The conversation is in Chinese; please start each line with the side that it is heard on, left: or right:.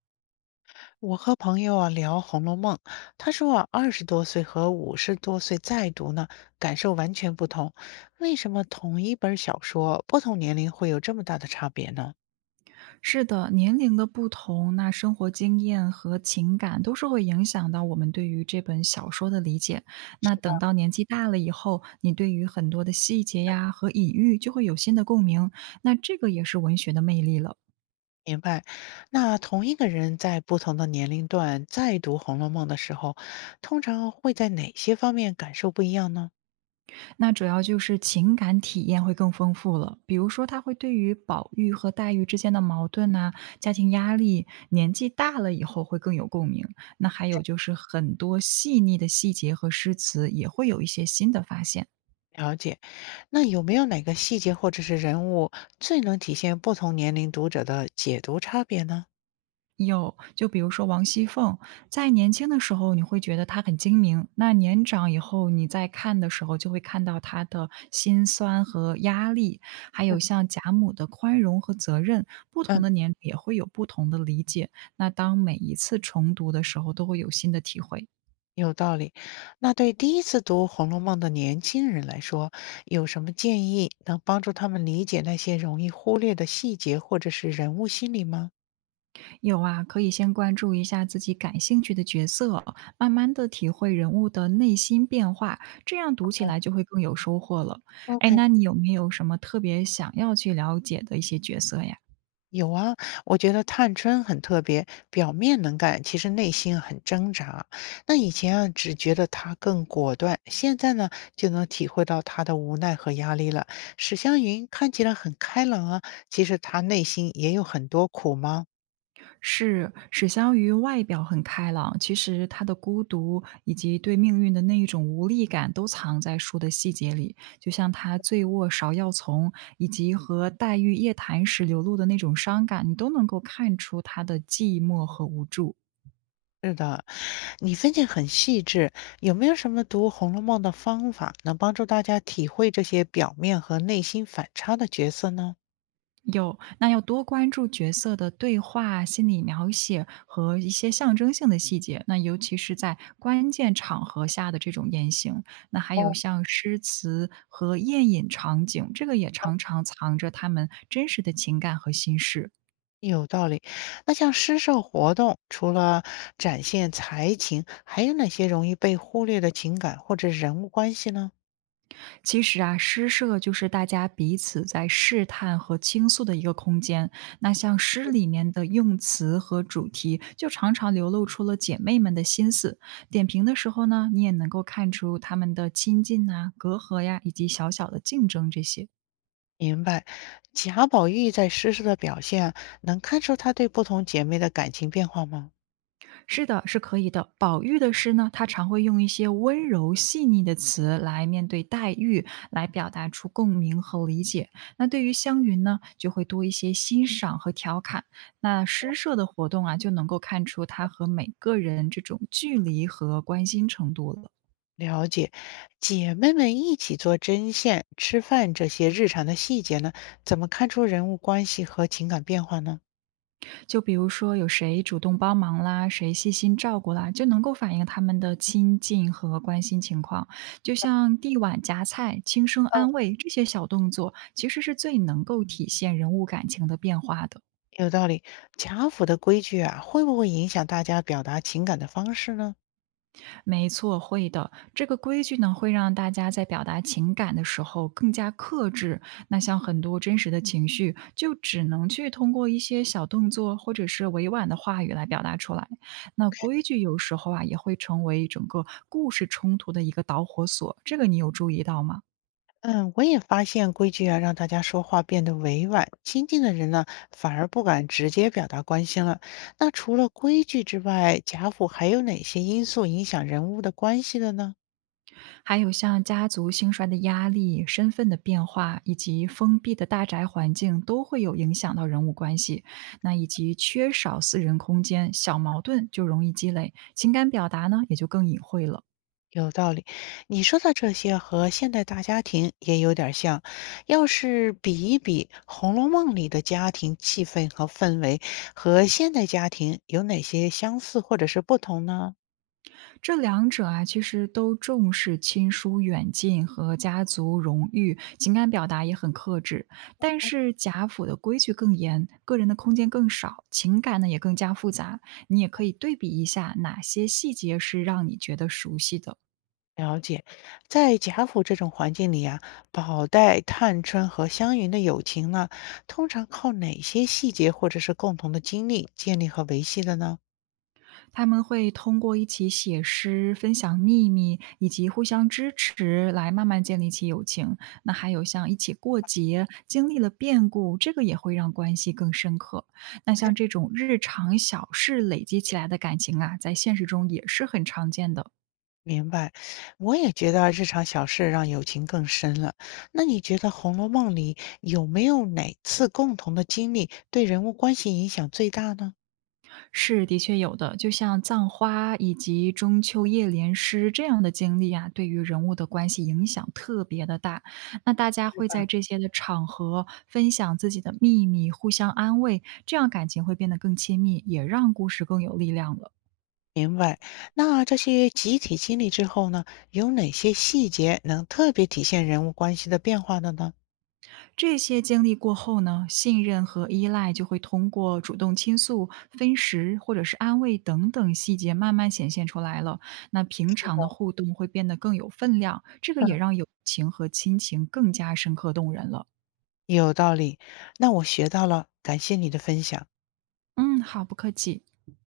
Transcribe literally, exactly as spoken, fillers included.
left: 我和朋友啊聊《红楼梦》，他说啊，二十多岁和五十多岁再读呢，感受完全不同。为什么同一本小说，不同年龄会有这么大的差别呢？
right: 是的，年龄的不同，那生活经验和情感都是会影响到我们对于这本小说的理解。那等到年纪大了以后，你对于很多的细节呀和隐喻就会有新的共鸣，那这个也是文学的魅力了。
left: 明白。那同一个人在不同的年龄段再读《红楼梦》的时候，通常会在哪些方面感受不一样呢？
right: 那主要就是情感体验会更丰富了，比如说它会对于宝玉和黛玉之间的矛盾呐、家庭压力，年纪大了以后会更有共鸣。那还有就是很多细腻的细节和诗词也会有一些新的发现。
left: 了解。那有没有哪个细节或者是人物最能体现不同年龄读者的解读差别呢？
right: 有，就比如说王熙凤，在年轻的时候你会觉得她很精明，那年长以后你在看的时候就会看到她的辛酸和压力，还有像贾母的宽容和责任，不同
left: 嗯，
right: 的年龄也会有不同的理解。那当每一次重读的时候，都会有新的体会。
left: 有道理。那对第一次读《红楼梦》的年轻人来说，有什么建议能帮助他们理解那些容易忽略的细节或者是人物心理吗？
right: 有啊，可以先关注一下自己感兴趣的角色，慢慢的体会人物的内心变化，这样读起
left: 哦，
right: 来就会更有收获了。哎，
left: OK，
right: 那你有没有什么特别想要去了解的一些角色呀？
left: 有啊，我觉得探春很特别，表面能干，其实内心很挣扎。那以前啊，只觉得她更果断，现在呢，就能体会到她的无奈和压力了。史湘云看起来很开朗啊，其实她内心也有很多苦吗？
right: 是史湘云外表很开朗，其实她的孤独以及对命运的那一种无力感都藏在书的细节里。就像她醉卧芍药丛，以及和黛玉夜谈时流露的那种伤感，你都能够看出她的寂寞和无助。
left: 是的，你分析很细致。有没有什么读《红楼梦》的方法，能帮助大家体会这些表面和内心反差的角色呢？
right: 有，那要多关注角色的对话、心理描写和一些象征性的细节。那尤其是在关键场合下的这种言行，那还有
left: 哦，
right: 像诗词和宴饮场景，这个也常常藏着他们真实的情感和心事。
left: 有道理。那像诗社活动，除了展现才情，还有哪些容易被忽略的情感或者人物关系呢？
right: 其实啊，诗社就是大家彼此在试探和倾诉的一个空间。那像诗里面的用词和主题，就常常流露出了姐妹们的心思。点评的时候呢，你也能够看出她们的亲近呐、隔阂呀，以及小小的竞争这些。
left: 明白，贾宝玉在诗社的表现，能看出他对不同姐妹的感情变化吗？
right: 是的，是可以的。宝玉的诗呢，他常会用一些温柔细腻的词来面对黛玉，来表达出共鸣和理解。那对于湘云呢，就会多一些欣赏和调侃。那诗社的活动啊，就能够看出他和每个人这种距离和关心程度了。
left: 了解，姐妹们一起做针线、吃饭这些日常的细节呢，怎么看出人物关系和情感变化呢？
right: 就比如说有谁主动帮忙啦，谁细心照顾啦，就能够反映他们的亲近和关心情况。就像递碗夹菜、轻声
left: 嗯，
right: 安慰这些小动作，其实是最能够体现人物感情的变化的。
left: 有道理，贾府的规矩啊，会不会影响大家表达情感的方式呢？
right: 没错，会的。这个规矩呢，会让大家在表达情感的时候更加克制。那像很多真实的情绪，就只能去通过一些小动作或者是委婉的话语来表达出来。那规矩有时候啊，也会成为整个故事冲突的一个导火索。这个你有注意到吗？
left: 嗯，我也发现规矩啊，让大家说话变得委婉，亲近的人呢，反而不敢直接表达关心了。那除了规矩之外，贾府还有哪些因素影响人物的关系的呢？
right: 还有像家族兴衰的压力、身份的变化，以及封闭的大宅环境，都会有影响到人物关系。那以及缺少私人空间，小矛盾就容易积累，情感表达呢也就更隐晦了。
left: 有道理，你说的这些和现代大家庭也有点像。要是比一比《红楼梦》里的家庭气氛和氛围，和现代家庭有哪些相似或者是不同呢？
right: 这两者啊，其实都重视亲疏远近和家族荣誉，情感表达也很克制。但是贾府的规矩更严，个人的空间更少，情感呢也更加复杂。你也可以对比一下，哪些细节是让你觉得熟悉的。
left: 了解，在贾府这种环境里啊，宝黛、探春和湘云的友情呢，通常靠哪些细节或者是共同的经历建立和维系的呢？
right: 他们会通过一起写诗、分享秘密以及互相支持来慢慢建立起友情。那还有像一起过节，经历了变故，这个也会让关系更深刻。那像这种日常小事累积起来的感情啊，在现实中也是很常见的。
left: 明白，我也觉得日常小事让友情更深了。那你觉得《红楼梦》里有没有哪次共同的经历对人物关系影响最大呢？
right: 是，的确有的，就像葬花以及中秋夜联诗这样的经历啊，对于人物的关系影响特别的大。那大家
left: 对
right: 会
left: 吧？
right: 在这些的场合分享自己的秘密，互相安慰，这样感情会变得更亲密，也让故事更有力量了。
left: 明白。那这些集体经历之后呢，有哪些细节能特别体现人物关系的变化的呢？
right: 这些经历过后呢，信任和依赖就会通过主动倾诉、分食或者是安慰等等细节慢慢显现出来了。那平常的互动会变得更有分量，这个
left: 嗯，
right: 也让友情和亲情更加深刻动人了。
left: 有道理。那我学到了，感谢你的分享。
right: 嗯，好，不客气。